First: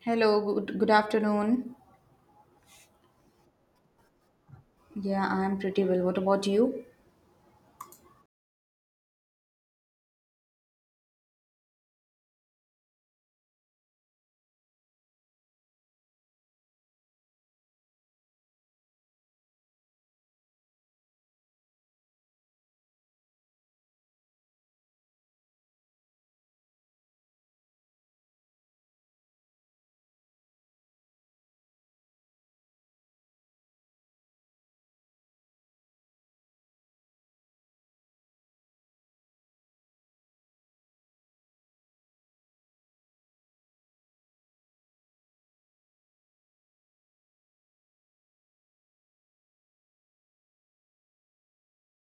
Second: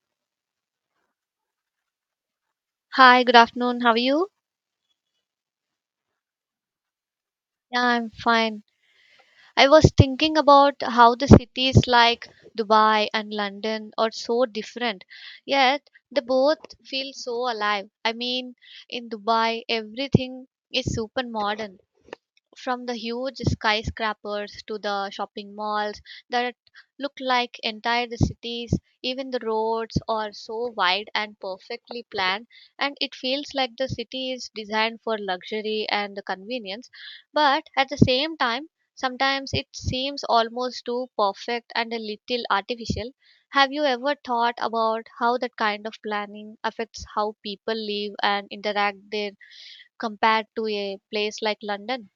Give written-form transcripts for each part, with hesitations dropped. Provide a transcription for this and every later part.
Hello, good afternoon. Hi, good afternoon. How are you? Yeah, I'm pretty well. What about you? Yeah, I'm fine. I was thinking about how the cities like Dubai and London are so different, yet they both feel so alive. In Dubai, everything is super modern from the huge skyscrapers to the shopping malls that look like entire the cities. Even the roads are so wide and perfectly planned, and it feels like the city is designed for luxury and the convenience. But at the same time, sometimes it seems almost too perfect and a little artificial. Have you ever thought about how that kind of planning affects how people live and interact there compared to a place like London?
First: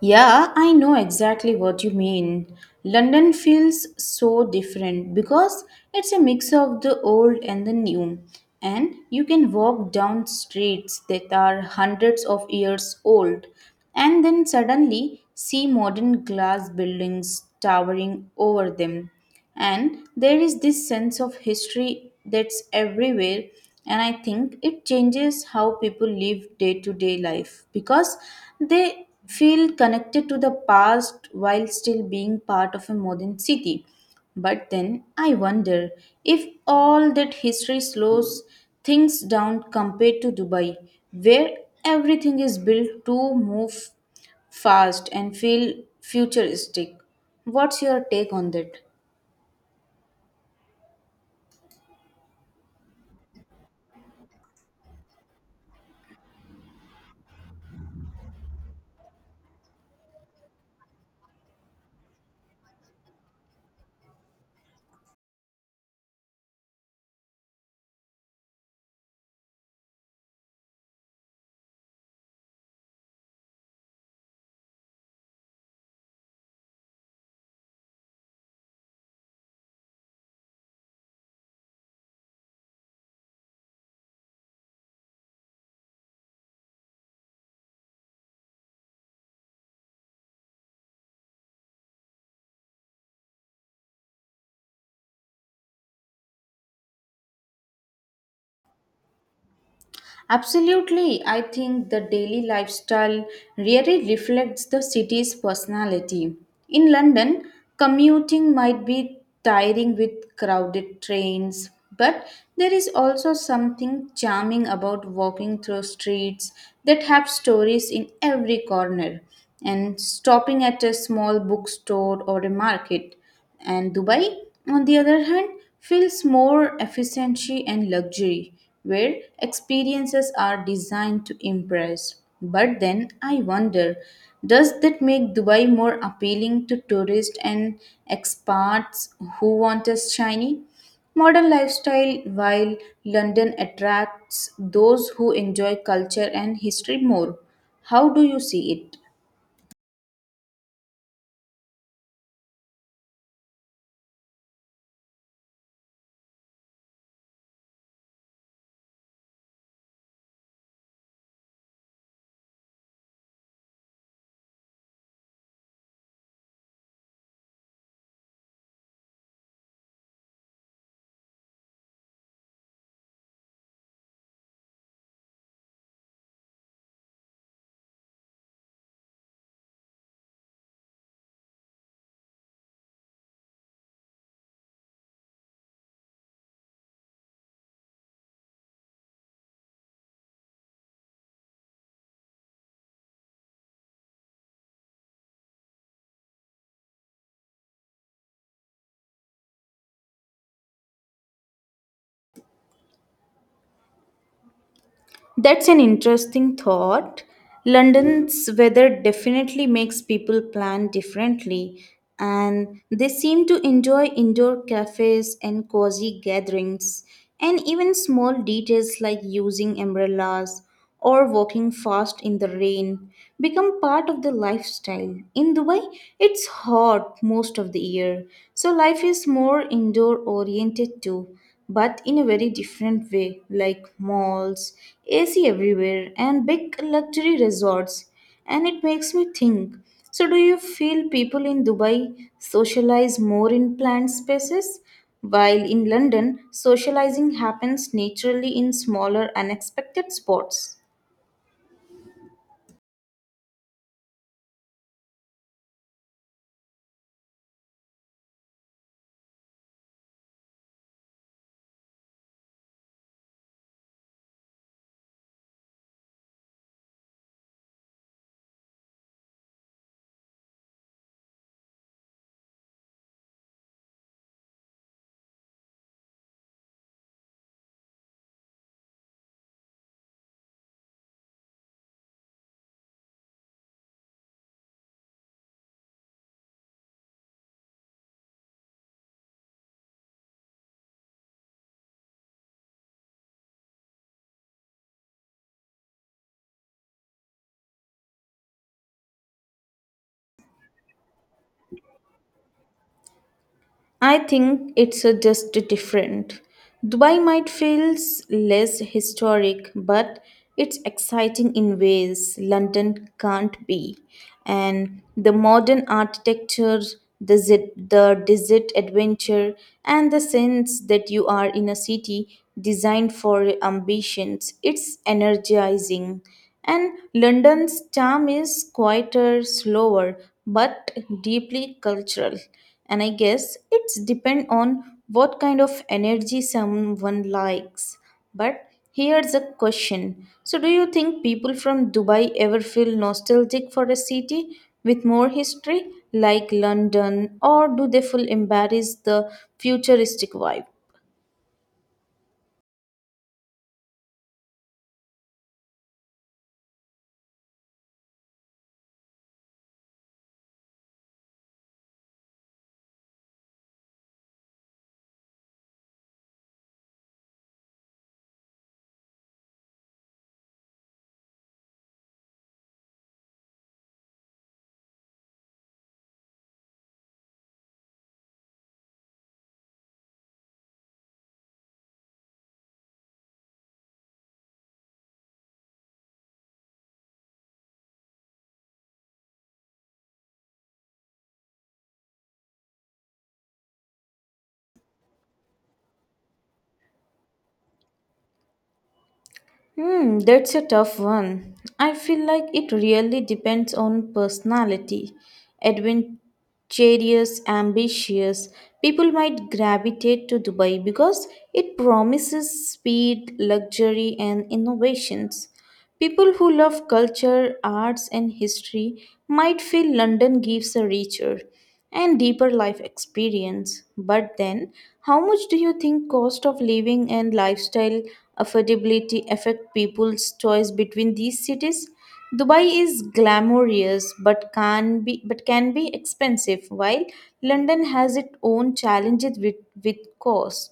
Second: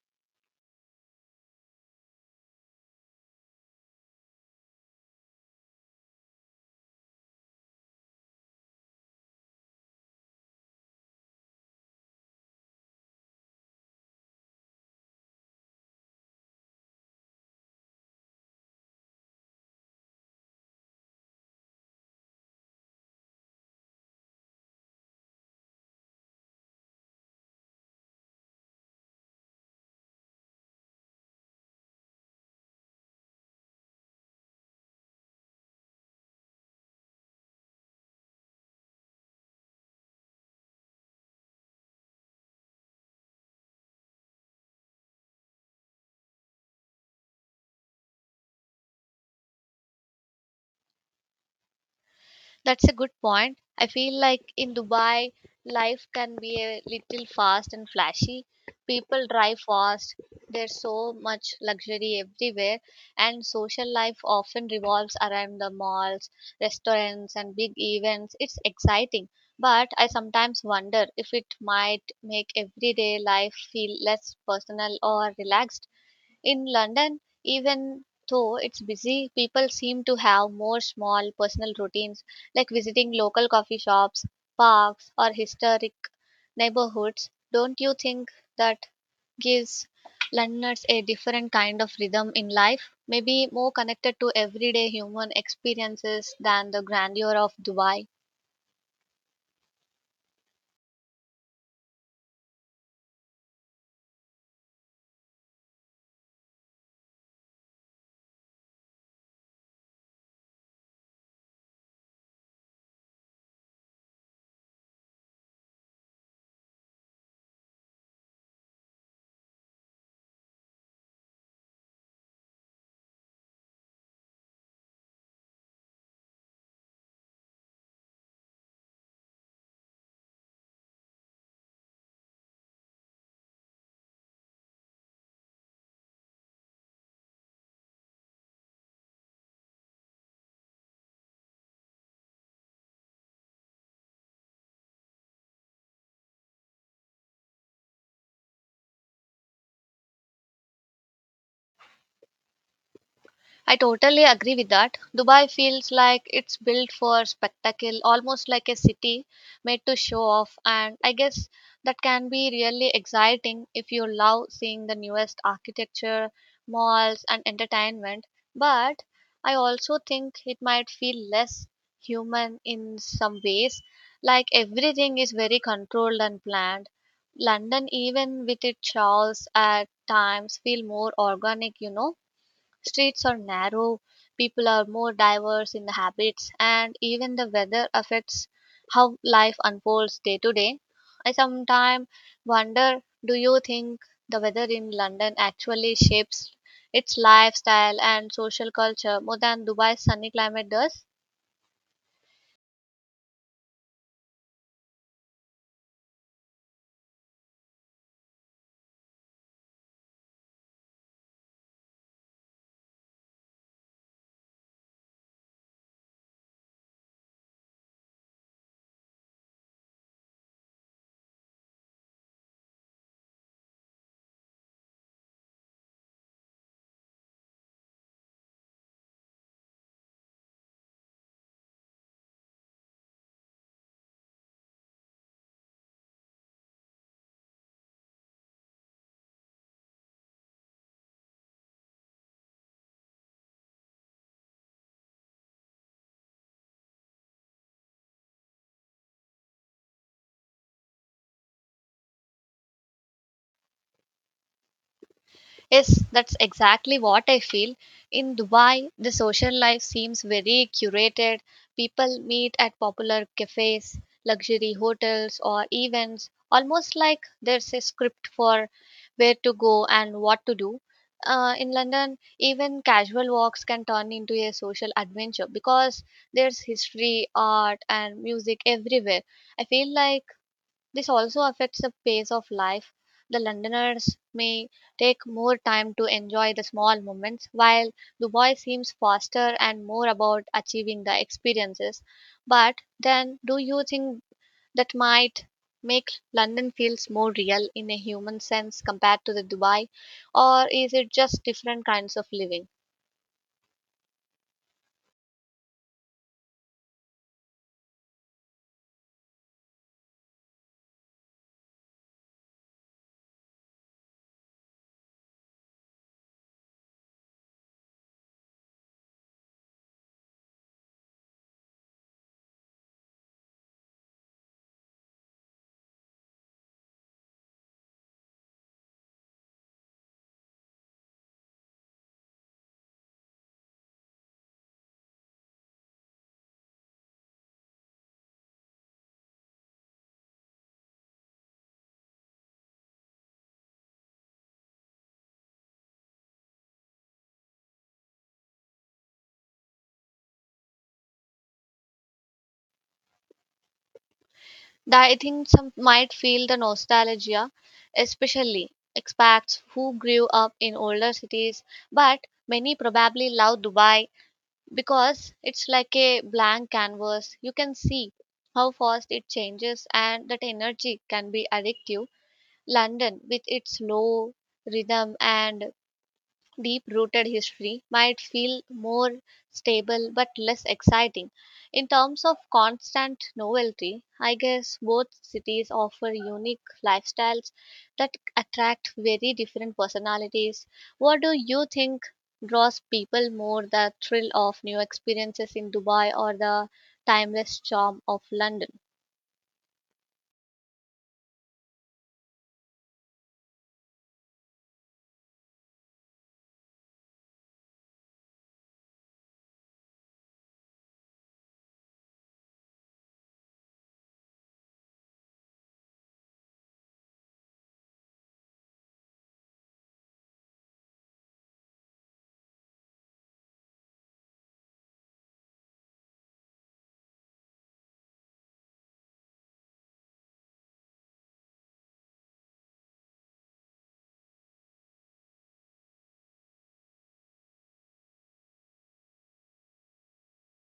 Yeah, I know exactly what you mean. London feels so different because it's a mix of the old and the new. And you can walk down streets that are hundreds of years old and then suddenly see modern glass buildings towering over them. And there is this sense of history that's everywhere, and I think it changes how people live day to day life because they feel connected to the past while still being part of a modern city. But then I wonder if all that history slows things down compared to Dubai, where everything is built to move fast and feel futuristic. What's your take on that? That's a good point. I feel like in Dubai, life can be a little fast and flashy. People drive fast, there's so much luxury everywhere, and social life often revolves around the malls, restaurants, and big events. It's exciting, but I sometimes wonder if it might make everyday life feel less personal or relaxed. In London, even though it's busy, people seem to have more small personal routines like visiting local coffee shops, parks, or historic neighborhoods. Don't you think that gives Londoners a different kind of rhythm in life? Maybe more connected to everyday human experiences than the grandeur of Dubai. Absolutely. I think the daily lifestyle really reflects the city's personality. In London, commuting might be tiring with crowded trains, but there is also something charming about walking through streets that have stories in every corner and stopping at a small bookstore or a market. And Dubai, on the other hand, feels more efficiency and luxury, where experiences are designed to impress. But then I wonder, does that make Dubai more appealing to tourists and expats who want a shiny, modern lifestyle, while London attracts those who enjoy culture and history more? How do you see it? I totally agree with that. Dubai feels like it's built for spectacle, almost like a city made to show off, and I guess that can be really exciting if you love seeing the newest architecture, malls, and entertainment. But I also think it might feel less human in some ways, like everything is very controlled and planned. London, even with its chaos at times, feel more organic, Streets are narrow, people are more diverse in the habits, and even the weather affects how life unfolds day to day. I sometimes wonder, do you think the weather in London actually shapes its lifestyle and social culture more than Dubai's sunny climate does? That's an interesting thought. London's weather definitely makes people plan differently, and they seem to enjoy indoor cafes and cozy gatherings, and even small details like using umbrellas or walking fast in the rain become part of the lifestyle. In Dubai, it's hot most of the year, so life is more indoor oriented too, but in a very different way, like malls, AC everywhere, and big luxury resorts, and it makes me think. So, do you feel people in Dubai socialize more in planned spaces? While in London, socializing happens naturally in smaller, unexpected spots. Yes, that's exactly what I feel. In Dubai, the social life seems very curated. People meet at popular cafes, luxury hotels, or events, almost like there's a script for where to go and what to do. In London, even casual walks can turn into a social adventure because there's history, art, and music everywhere. I feel like this also affects the pace of life. The Londoners may take more time to enjoy the small moments, while Dubai seems faster and more about achieving the experiences. But then, do you think that might make London feels more real in a human sense compared to the Dubai, or is it just different kinds of living? I think it's just different. Dubai might feel less historic, but it's exciting in ways London can't be. And the modern architecture, the desert adventure, and the sense that you are in a city designed for your ambitions, it's energizing. And London's charm is quieter, slower, but deeply cultural, and I guess it's depend on what kind of energy someone likes. But here's a question. So, do you think people from Dubai ever feel nostalgic for a city with more history like London, or do they feel embarrassed the futuristic vibe? That, I think some might feel the nostalgia, especially expats who grew up in older cities, but many probably love Dubai because it's like a blank canvas. You can see how fast it changes, and that energy can be addictive. London with its slow rhythm and deep rooted history might feel more stable but less exciting. In terms of constant novelty, I guess both cities offer unique lifestyles that attract very different personalities. What do you think draws people more, the thrill of new experiences in Dubai or the timeless charm of London? Hmm, that's a tough one. I feel like it really depends on personality. Adventurous, ambitious people might gravitate to Dubai because it promises speed, luxury, and innovations. People who love culture, arts, and history might feel London gives a richer and deeper life experience. But then, how much do you think cost of living and lifestyle affordability affect people's choice between these cities? Dubai is glamorous but can be expensive, while London has its own challenges with cost.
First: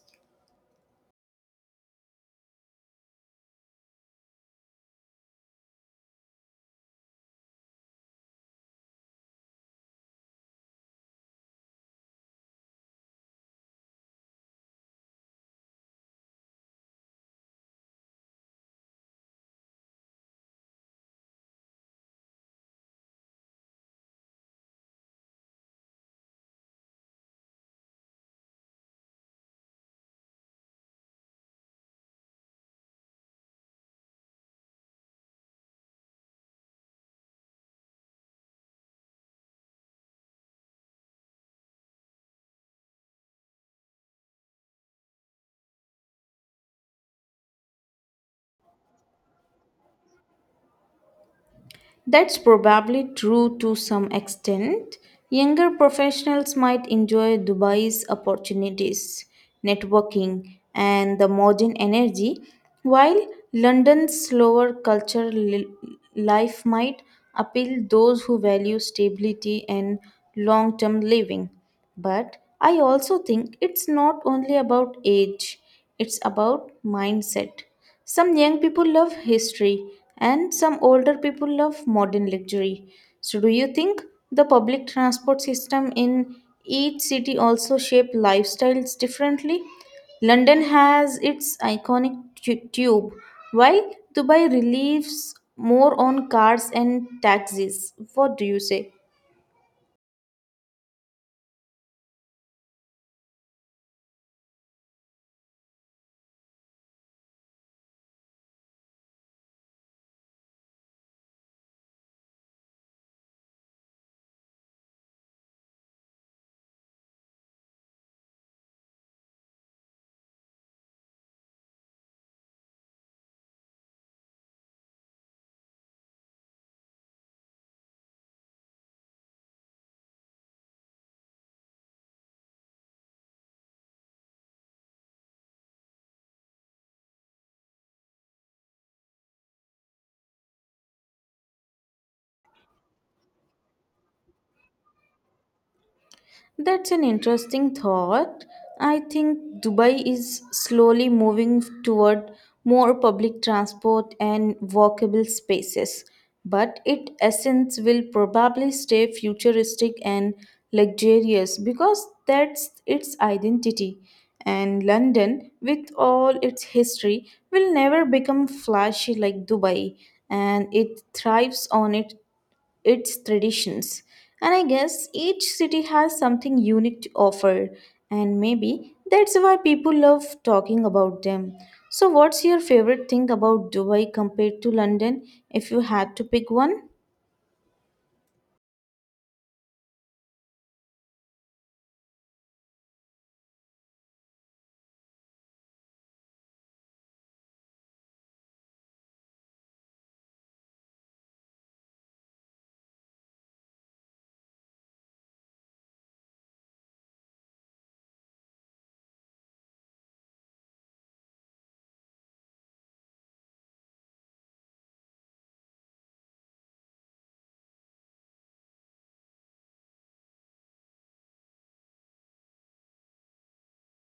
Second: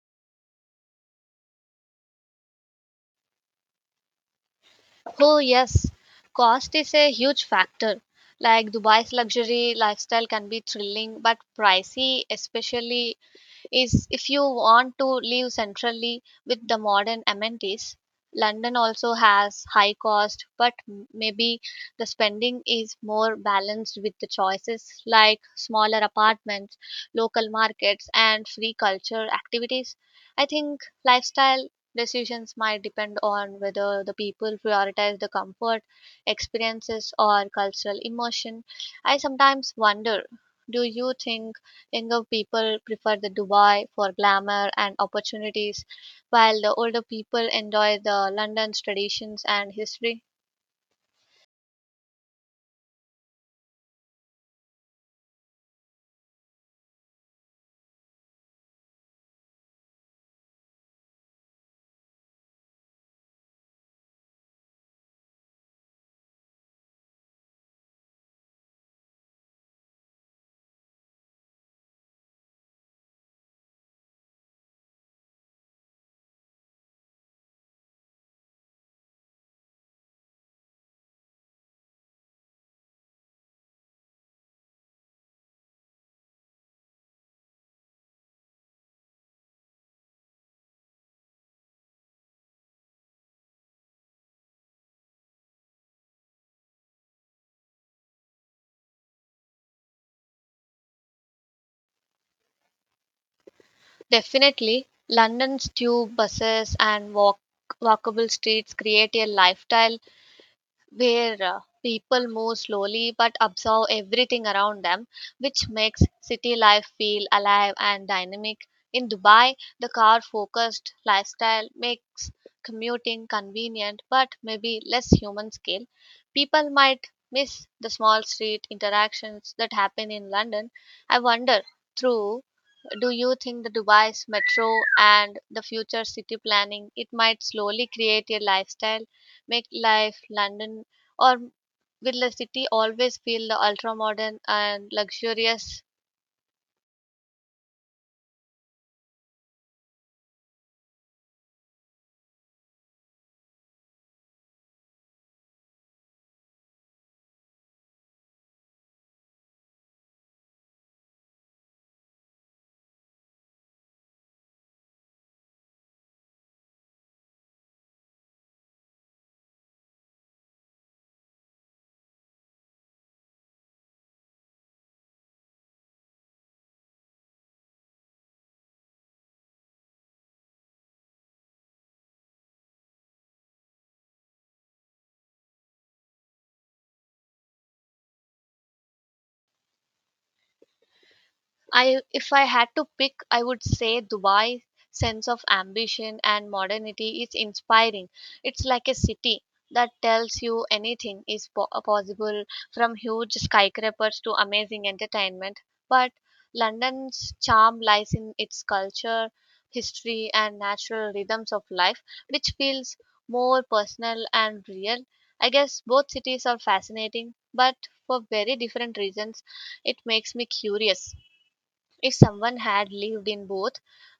Oh, yes, cost is a huge factor. Like, Dubai's luxury lifestyle can be thrilling but pricey, especially is if you want to live centrally with the modern amenities. London also has high cost, but maybe the spending is more balanced with the choices like smaller apartments, local markets, and free culture activities. I think lifestyle decisions might depend on whether the people prioritize the comfort, experiences, or cultural immersion. I sometimes wonder, do you think younger people prefer the Dubai for glamour and opportunities, while the older people enjoy the London's traditions and history? That's probably true to some extent. Younger professionals might enjoy Dubai's opportunities, networking, and the modern energy, while London's slower life might appeal those who value stability and long-term living. But I also think it's not only about age, it's about mindset. Some young people love history and some older people love modern luxury. So, do you think the public transport system in each city also shape lifestyles differently? London has its iconic tube, while Dubai relies more on cars and taxis. What do you say? Definitely, London's tube buses and walkable streets create a lifestyle where people move slowly but observe everything around them, which makes city life feel alive and dynamic. In Dubai, the car focused lifestyle makes commuting convenient but maybe less human scale. People might miss the small street interactions that happen in London. I wonder through, do you think the Dubai's metro and the future city planning it might slowly create a lifestyle make life London, or will the city always feel the ultra modern and luxurious? That's an interesting thought. I think Dubai is slowly moving toward more public transport and walkable spaces, but its essence will probably stay futuristic and luxurious because that's its identity. And London, with all its history, will never become flashy like Dubai, and it thrives on it its traditions. And I guess each city has something unique to offer, and maybe that's why people love talking about them. So, what's your favorite thing about Dubai compared to London if you had to pick one? I if I had to pick, I would say Dubai sense of ambition and modernity is inspiring. It's like a city that tells you anything is possible, from huge skyscrapers to amazing entertainment. But London's charm lies in its culture, history, and natural rhythms of life, which feels more personal and real. I guess both cities are fascinating, but for very different reasons. It makes me curious, if someone had lived in both,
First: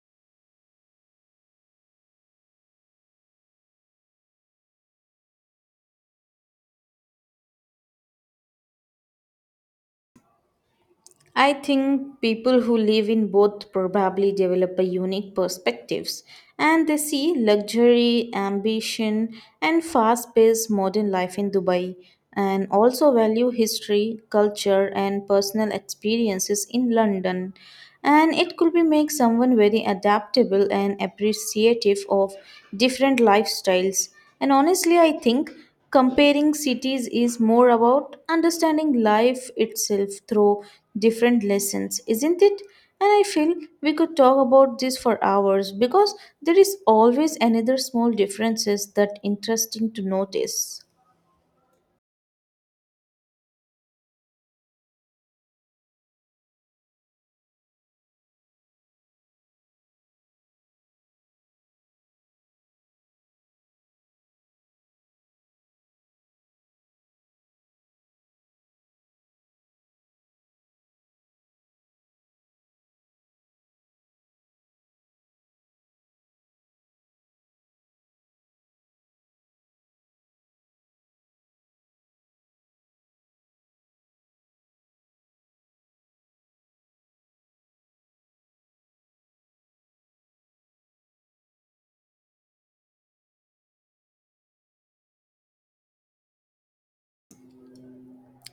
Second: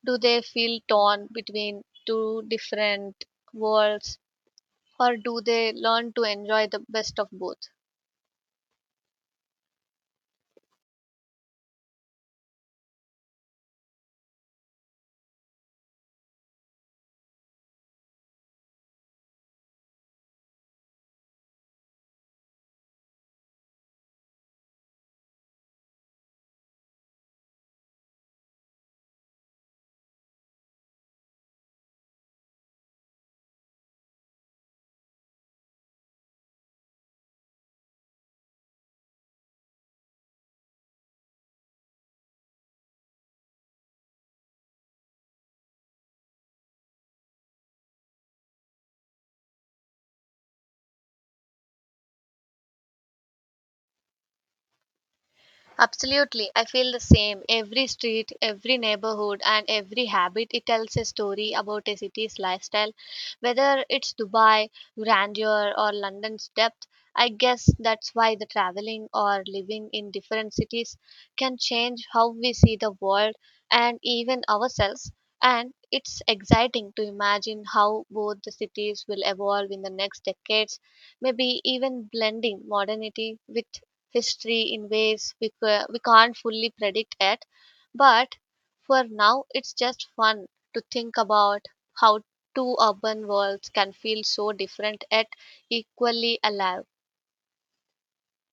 do they feel torn between two different worlds, or do they learn to enjoy the best of both? I think people who live in both probably develop a unique perspectives, and they see luxury, ambition and fast-paced modern life in Dubai, and also value history, culture and personal experiences in London, and it could be make someone very adaptable and appreciative of different lifestyles. And honestly, I think comparing cities is more about understanding life itself through different lessons, isn't it? And I feel we could talk about this for hours because there is always another small differences that interesting to notice. Absolutely. I feel the same. Every street, every neighborhood, and every habit, it tells a story about a city's lifestyle. Whether it's Dubai, grandeur, or London's depth, I guess that's why the traveling or living in different cities can change how we see the world and even ourselves. And it's exciting to imagine how both the cities will evolve in the next decades, maybe even blending modernity with history in ways we, we can't fully predict yet. But for now, it's just fun to think about how two urban worlds can feel so different yet equally alive.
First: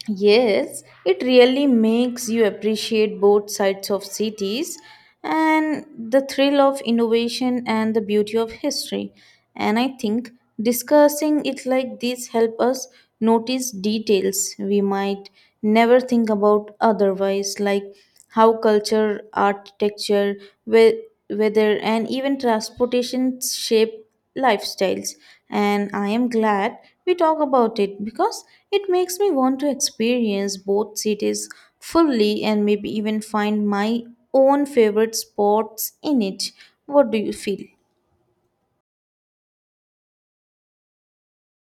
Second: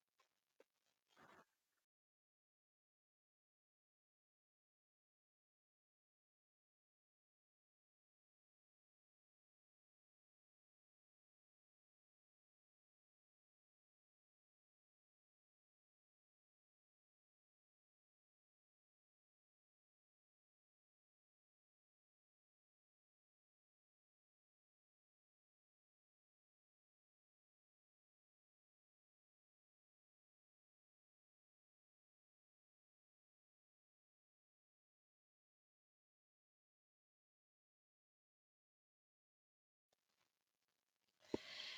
Yes, it really makes you appreciate both sides of cities, and the thrill of innovation and the beauty of history. And I think discussing it like this help us notice details we might never think about otherwise, like how culture, architecture, we weather, and even transportation shape lifestyles. And I am glad we talk about it because it makes me want to experience both cities fully and maybe even find my own favorite spots in it. What do you feel?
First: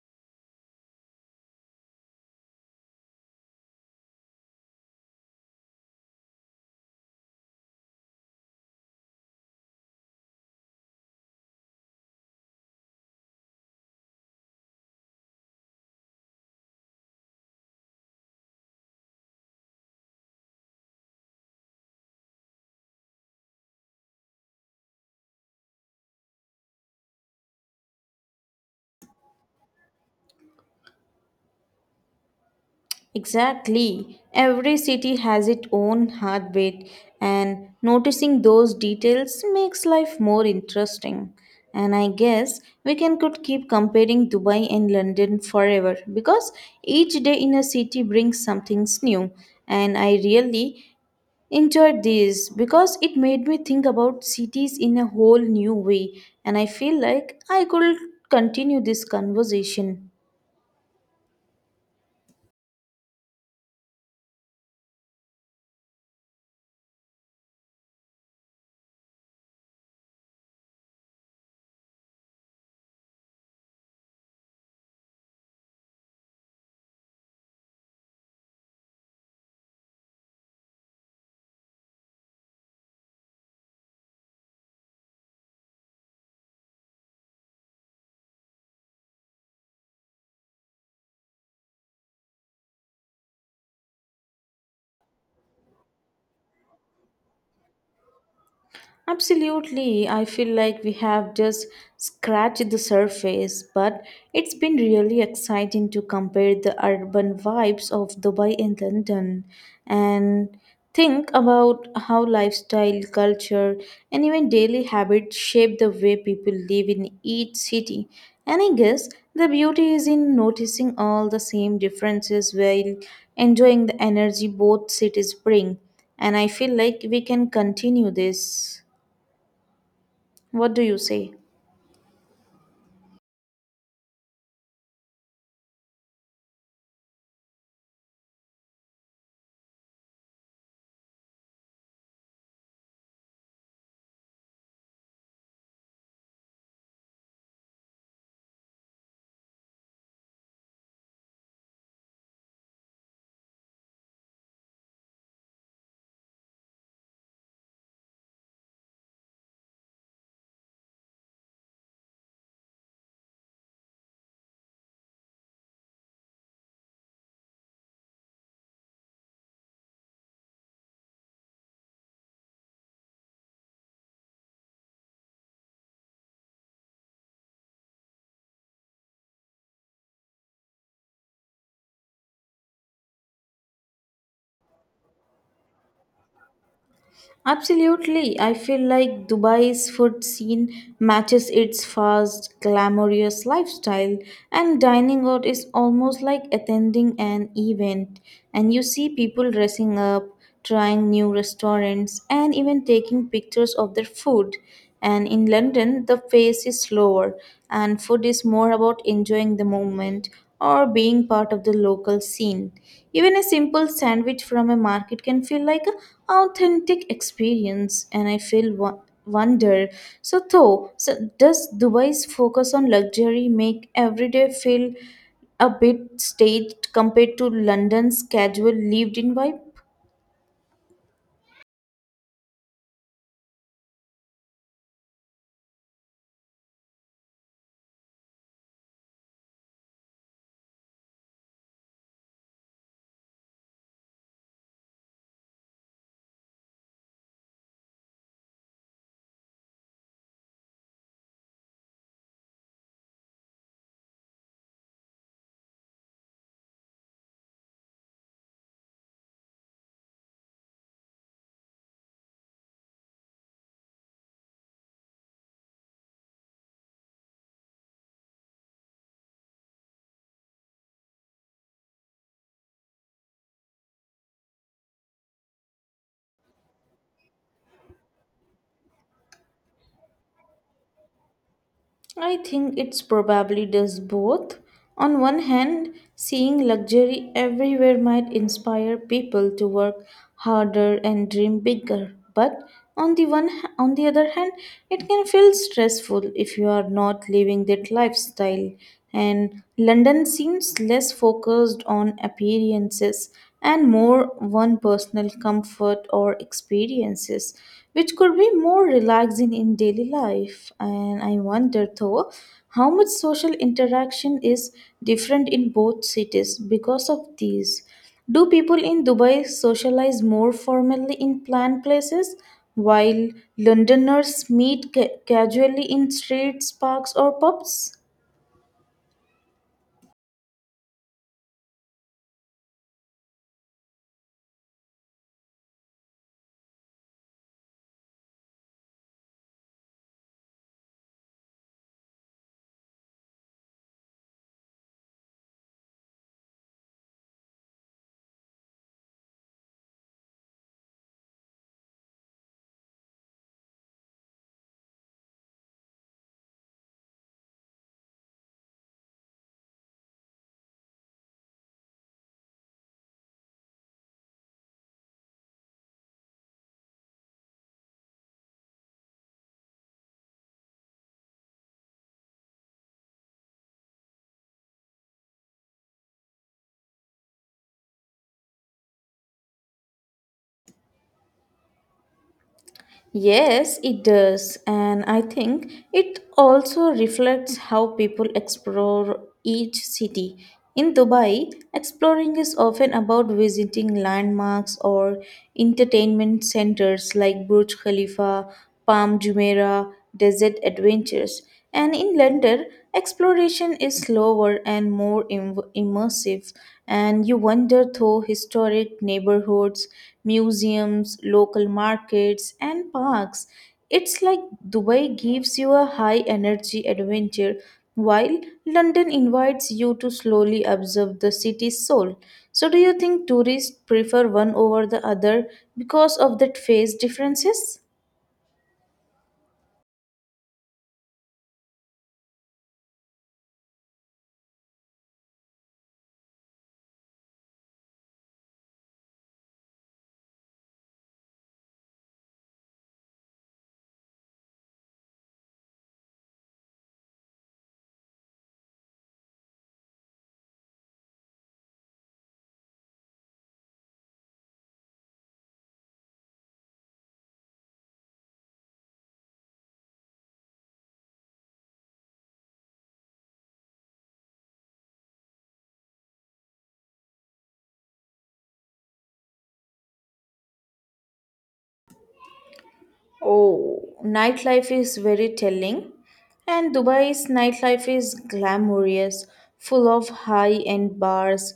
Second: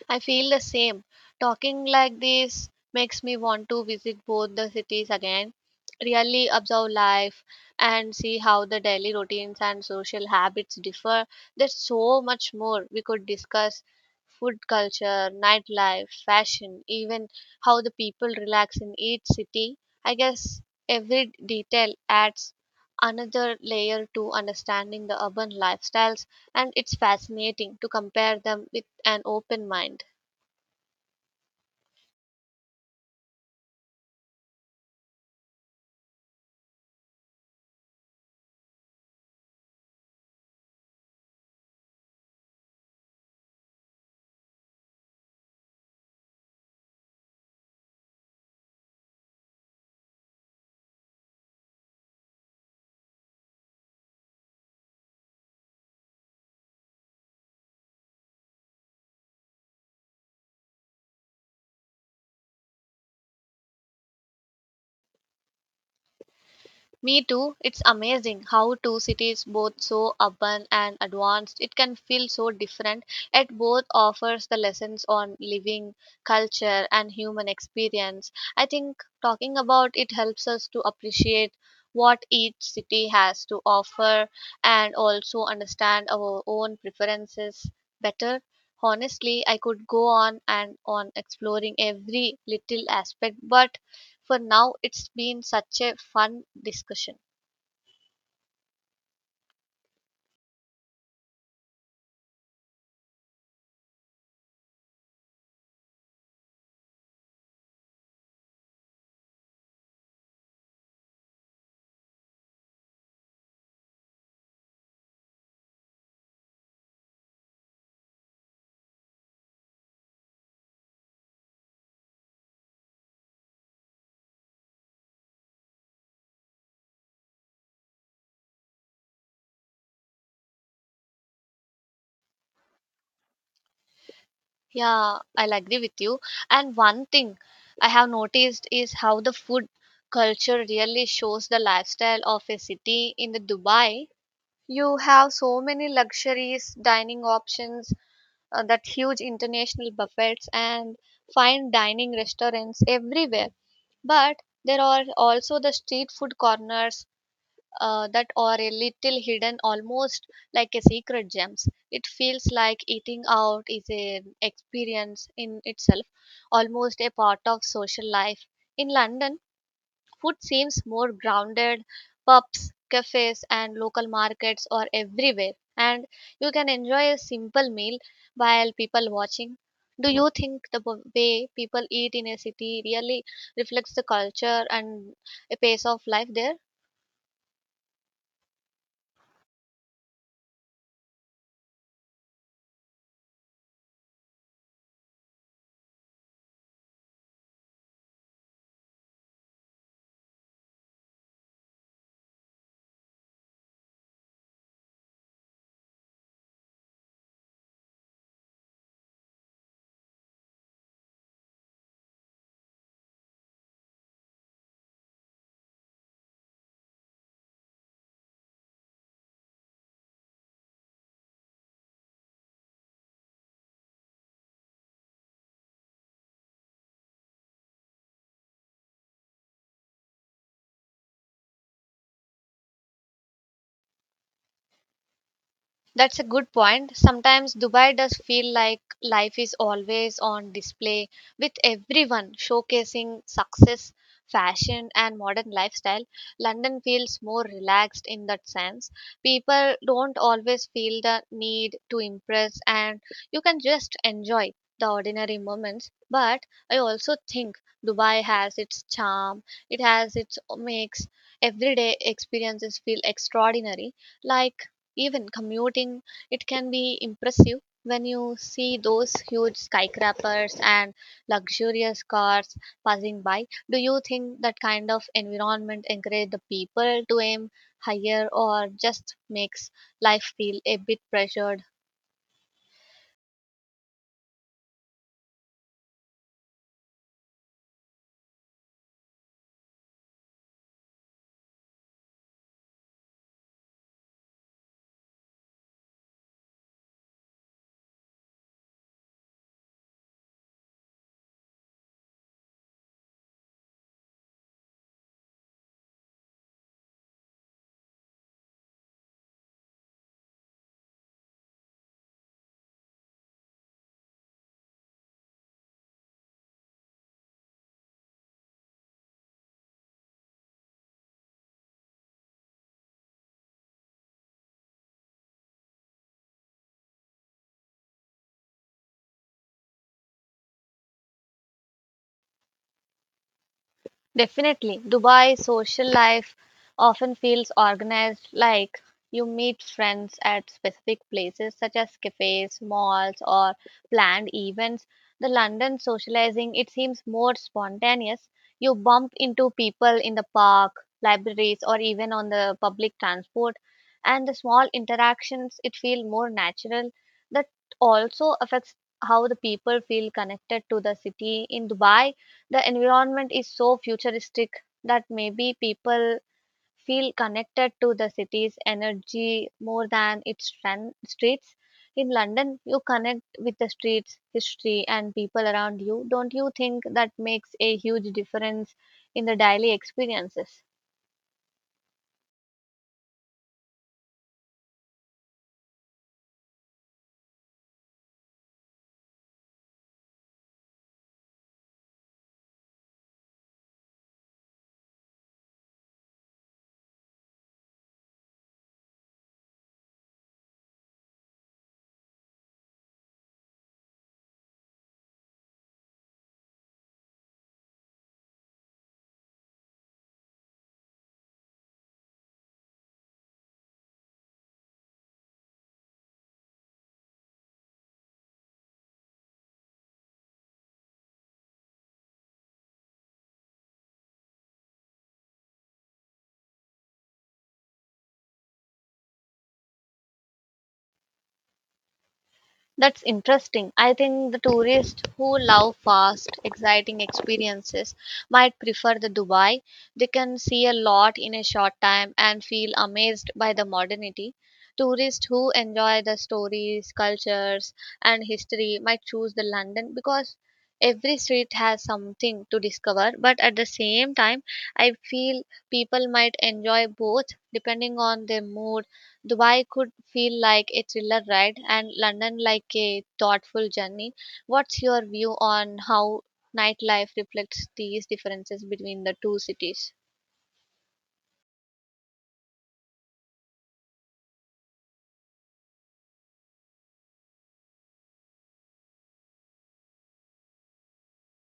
I feel the same. Talking like this makes me want to visit both the cities again, really observe life, and see how the daily routines and social habits differ. There's so much more we could discuss, food culture, nightlife, fashion, even how the people relax in each city. I guess every detail adds another layer to understanding the urban lifestyles, and it's fascinating to compare them with an open mind. Exactly. Every city has its own heartbeat, and noticing those details makes life more interesting. And I guess we can could keep comparing Dubai and London forever because each day in a city brings something new. And I really enjoyed this because it made me think about cities in a whole new way. And I feel like I could continue this conversation. Me too. It's amazing how two cities, both so urban and advanced, it can feel so different. Yet both offers the lessons on living, culture, and human experience. I think talking about it helps us to appreciate what each city has to offer and also understand our own preferences better. Honestly, I could go on and on exploring every little aspect, but for now it's been such a fun discussion. Absolutely. I feel like we have just scratched the surface, but it's been really exciting to compare the urban vibes of Dubai and London and think about how lifestyle, culture, and even daily habits shape the way people live in each city. And I guess the beauty is in noticing all the same differences while enjoying the energy both cities bring. And I feel like we can continue this. What do you say? Yeah, I'll agree with you. And one thing I have noticed is how the food culture really shows the lifestyle of a city. In the Dubai, you have so many luxuries dining options, that huge international buffets and fine dining restaurants everywhere, but there are also the street food corners, that are a little hidden, almost like a secret gems. It feels like eating out is an experience in itself, almost a part of social life. In London, food seems more grounded. Pubs, cafes, and local markets are everywhere, and you can enjoy a simple meal while people watching. Do you think the way people eat in a city really reflects the culture and a pace of life there? Absolutely. I feel like Dubai's food scene matches its fast, glamorous lifestyle, and dining out is almost like attending an event. And you see people dressing up, trying new restaurants, and even taking pictures of their food. And in London, the pace is slower, and food is more about enjoying the moment or being part of the local scene. Even a simple sandwich from a market can feel like an authentic experience, and I feel wonder. So, though, so does Dubai's focus on luxury make everyday feel a bit staged compared to London's casual lived in vibe? That's a good point. Sometimes Dubai does feel like life is always on display, with everyone showcasing success, fashion, and modern lifestyle. London feels more relaxed in that sense. People don't always feel the need to impress, and you can just enjoy the ordinary moments. But I also think Dubai has its charm. It has its makes everyday experiences feel extraordinary, like, even commuting it can be impressive when you see those huge skyscrapers and luxurious cars passing by. Do you think that kind of environment encourage the people to aim higher, or just makes life feel a bit pressured? I think it's probably does both. On one hand, seeing luxury everywhere might inspire people to work harder and dream bigger. But on the other hand, it can feel stressful if you are not living that lifestyle, and London seems less focused on appearances and more on personal comfort or experiences, which could be more relaxing in daily life. And I wonder though how much social interaction is different in both cities because of these. Do people in Dubai socialize more formally in planned places, while Londoners meet casually in streets, parks, or pubs? Definitely. Dubai social life often feels organized, like you meet friends at specific places such as cafes, malls, or planned events. The London socializing it seems more spontaneous. You bump into people in the park, libraries, or even on the public transport, and the small interactions it feel more natural. That also affects how the people feel connected to the city. In Dubai, the environment is so futuristic that maybe people feel connected to the city's energy more than its streets. In London, you connect with the streets, history, and people around you. Don't you think that makes a huge difference in the daily experiences? Yes, it does. And I think it also reflects how people explore each city. In Dubai, exploring is often about visiting landmarks or entertainment centers like Burj Khalifa, Palm Jumeirah, Desert Adventures, and in London, exploration is slower and more immersive, and you wander through historic neighborhoods, museums, local markets, and parks. It's like Dubai gives you a high energy adventure, while London invites you to slowly observe the city's soul. So, do you think tourists prefer one over the other because of that phase differences? That's interesting. I think the tourists who love fast, exciting experiences might prefer the Dubai. They can see a lot in a short time and feel amazed by the modernity. Tourists who enjoy the stories, cultures, and history might choose the London because every street has something to discover. But at the same time, I feel people might enjoy both depending on their mood. Dubai could feel like a thriller ride and London like a thoughtful journey. What's your view on how nightlife reflects these differences between the two cities? Oh, nightlife is very telling. And Dubai's nightlife is glamorous, full of high end bars,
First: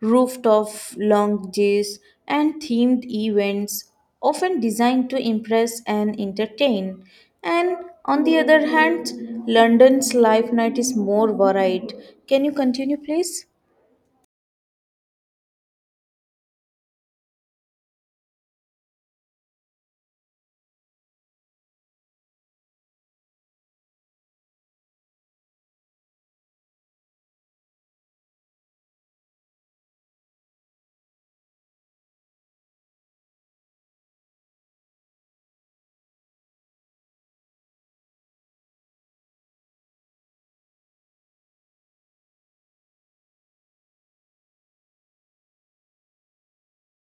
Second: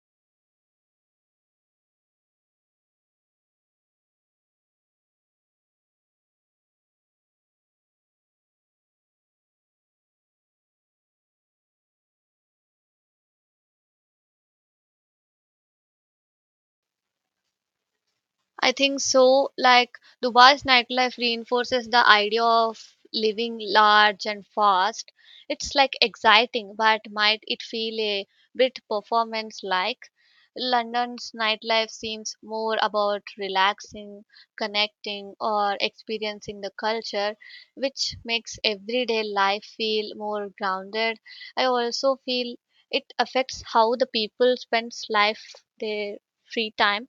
rooftop lounges, and themed events, often designed to impress and entertain. And on the other hand, London's life night is more varied. Can you continue, please? I think so. Like, Dubai's nightlife reinforces the idea of living large and fast. It's like exciting, but might it feel a bit performance like? London's nightlife seems more about relaxing, connecting, or experiencing the culture, which makes everyday life feel more grounded. I also feel it affects how the people spends life their free time.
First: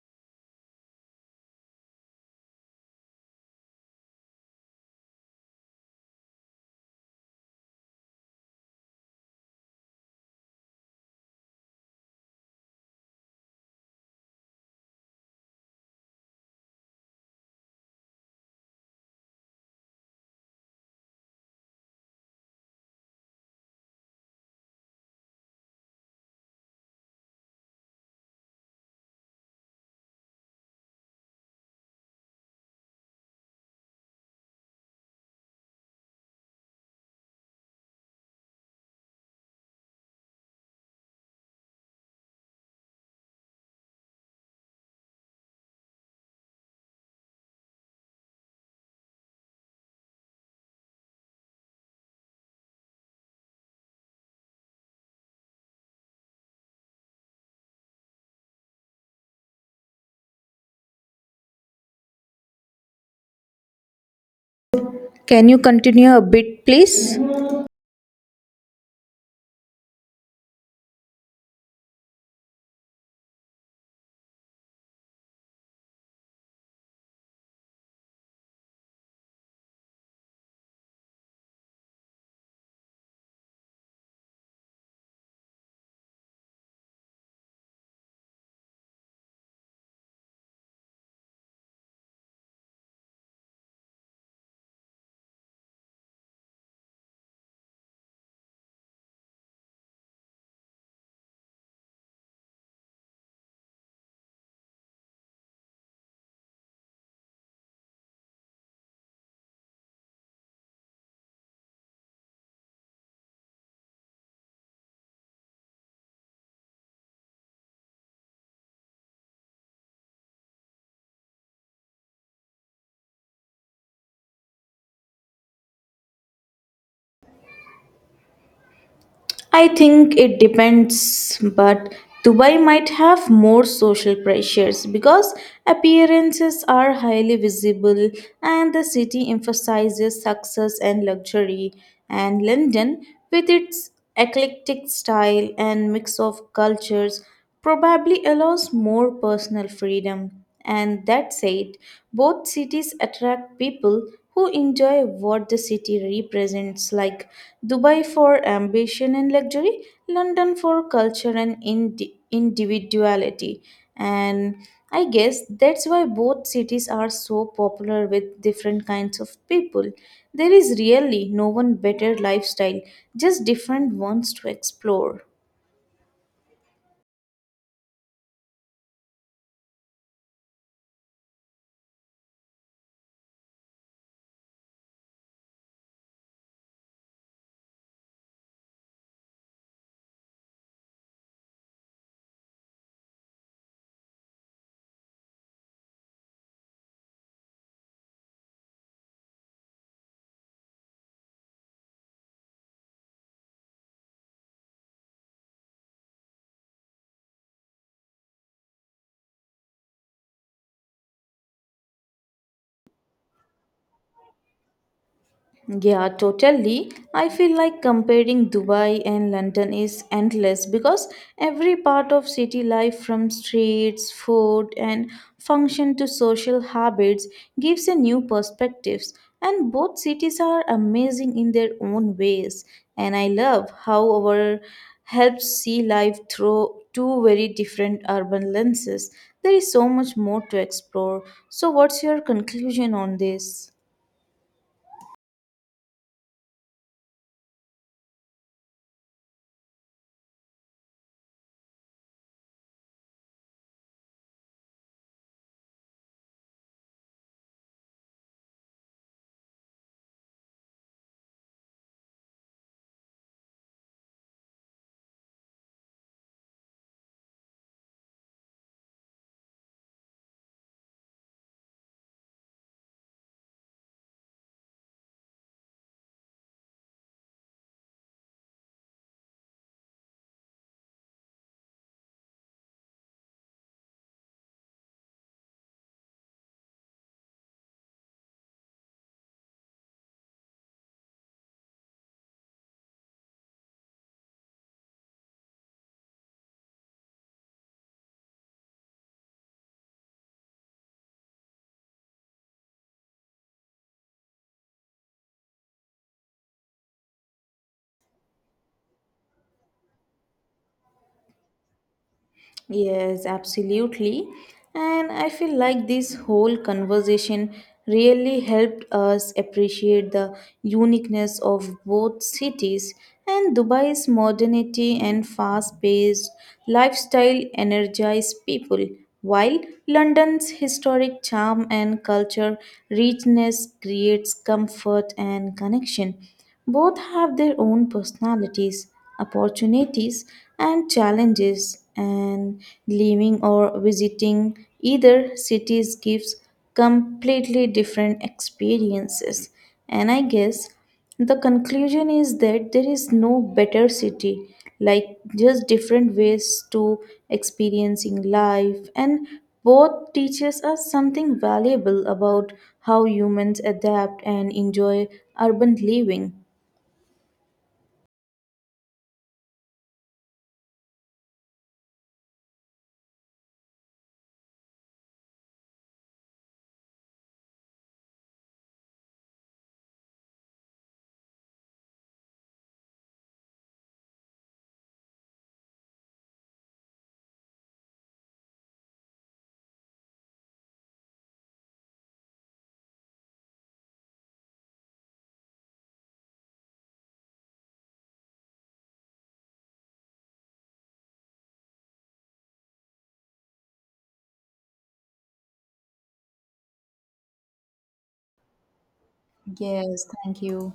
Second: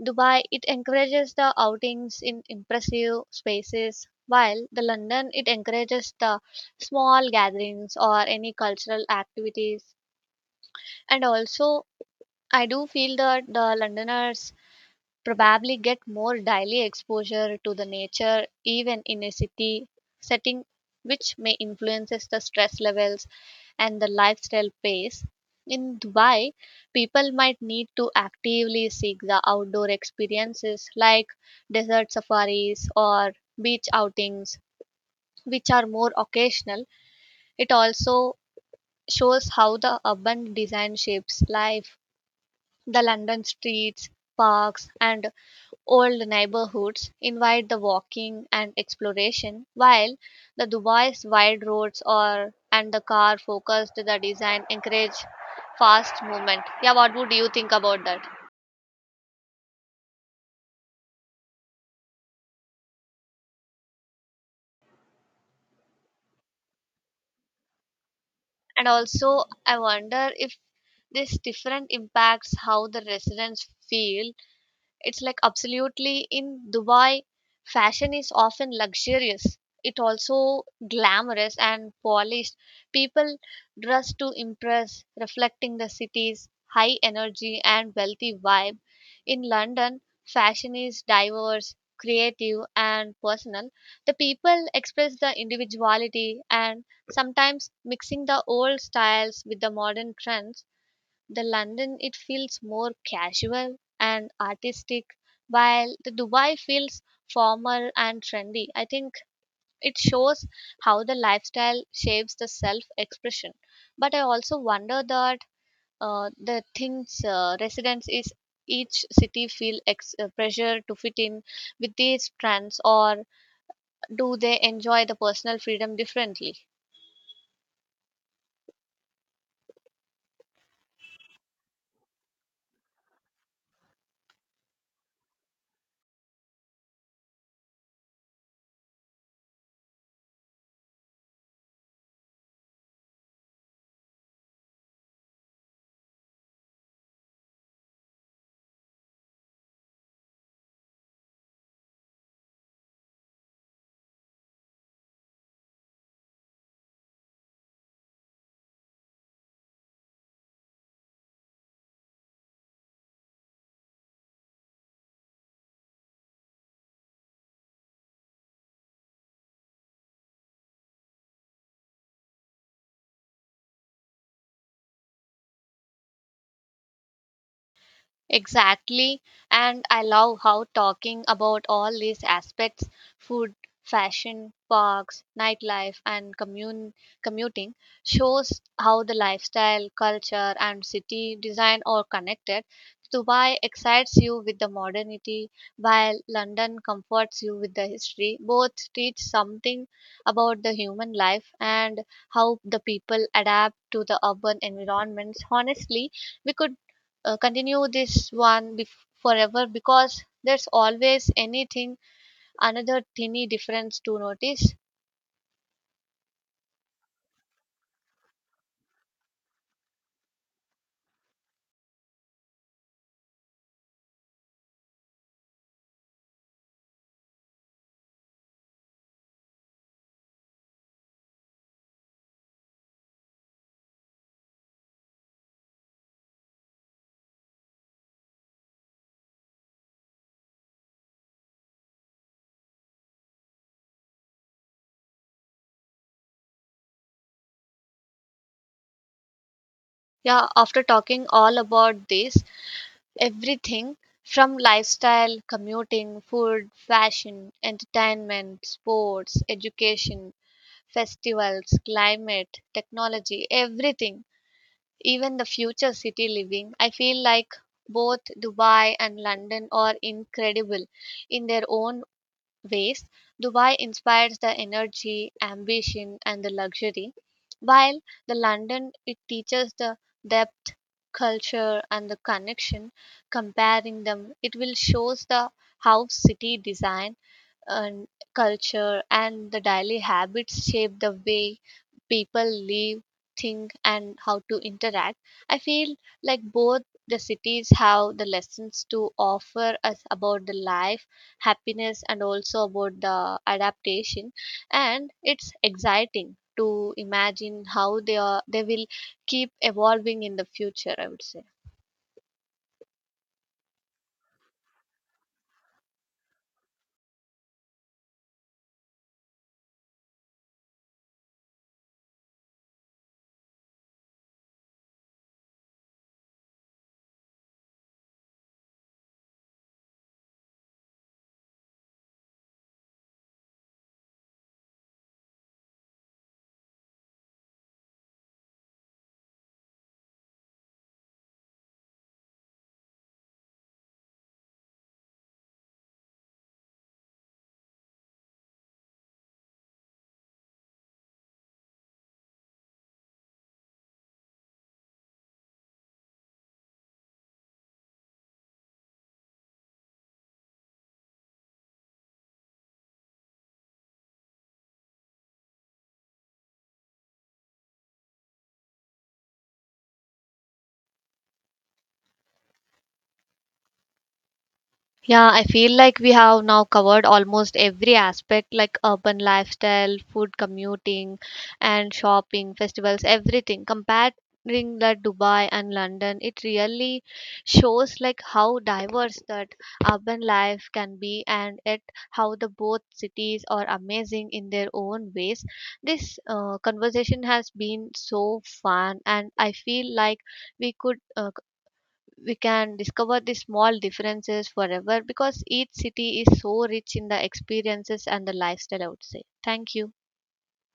Dubai it encourages the outings in impressive spaces, while the London it encourages the small gatherings or any cultural activities. And also, I do feel that the Londoners probably get more daily exposure to the nature even in a city setting, which may influences the stress levels and the lifestyle pace. In Dubai, people might need to actively seek the outdoor experiences like desert safaris or beach outings, which are more occasional. It also shows how the urban design shapes life. The London streets, parks, and old neighborhoods invite the walking and exploration, while the Dubai's wide roads are and the car focused the design encourage fast movement. Yeah, what would you think about that? Can you continue a bit, please? And also, I wonder if this different impacts how the residents feel. It's like absolutely in Dubai, fashion is often luxurious. It also glamorous and polished. People dress to impress, reflecting the city's high energy and wealthy vibe. In London, fashion is diverse, creative and personal. The people express the individuality and sometimes mixing the old styles with the modern trends. The London it feels more casual and artistic, while the Dubai feels formal and trendy. I think it shows how the lifestyle shapes the self expression. But I also wonder that the things residents is each city feel pressure to fit in with these trends or do they enjoy the personal freedom differently. I think it depends, but Dubai might have more social pressures because appearances are highly visible and the city emphasizes success and luxury. And London, with its eclectic style and mix of cultures, probably allows more personal freedom. And that said, both cities attract people who enjoy what the city represents, like Dubai for ambition and luxury, London for culture and individuality. And I guess that's why both cities are so popular with different kinds of people. There is really no one better lifestyle, just different ones to explore. Exactly. And I love how talking about all these aspects: food, fashion, parks, nightlife, and commuting shows how the lifestyle, culture, and city design are connected. Dubai excites you with the modernity, while London comforts you with the history. Both teach something about the human life and how the people adapt to the urban environments. Honestly, we could continue this one forever because there's always anything another tiny difference to notice. Yeah, totally. I feel like comparing Dubai and London is endless because every part of city life, from streets, food, and function to social habits, gives a new perspectives. And both cities are amazing in their own ways. And I love how our helps see life through two very different urban lenses. There is so much more to explore. So, what's your conclusion on this? Yeah, after talking all about this, everything from lifestyle, commuting, food, fashion, entertainment, sports, education, festivals, climate, technology, everything, even the future city living, I feel like both Dubai and London are incredible in their own ways. Dubai inspires the energy, ambition, and the luxury, while the London it teaches the depth, culture, and the connection. Comparing them, it will shows the how city design and culture and the daily habits shape the way people live, think, and how to interact. I feel like both the cities have the lessons to offer us about the life, happiness, and also about the adaptation, and it's exciting to imagine how they will keep evolving in the future, I would say. Yes, absolutely. And I feel like this whole conversation really helped us appreciate the uniqueness of both cities, and Dubai's modernity and fast paced lifestyle energize people, while London's historic charm and culture richness creates comfort and connection. Both have their own personalities, opportunities, and challenges, and living or visiting either cities gives completely different experiences. And I guess the conclusion is that there is no better city, like just different ways to experiencing life, and both teaches us something valuable about how humans adapt and enjoy urban living. Yeah, I feel like we have now covered almost every aspect like urban lifestyle, food, commuting, and shopping, festivals, everything. Comparing the Dubai and London, it really shows like how diverse that urban life can be and it how the both cities are amazing in their own ways. This conversation has been so fun and I feel like we could uh, we can discover the small differences forever because each city is so rich in the experiences and the lifestyle, I would say. Thank you. Yes, thank you.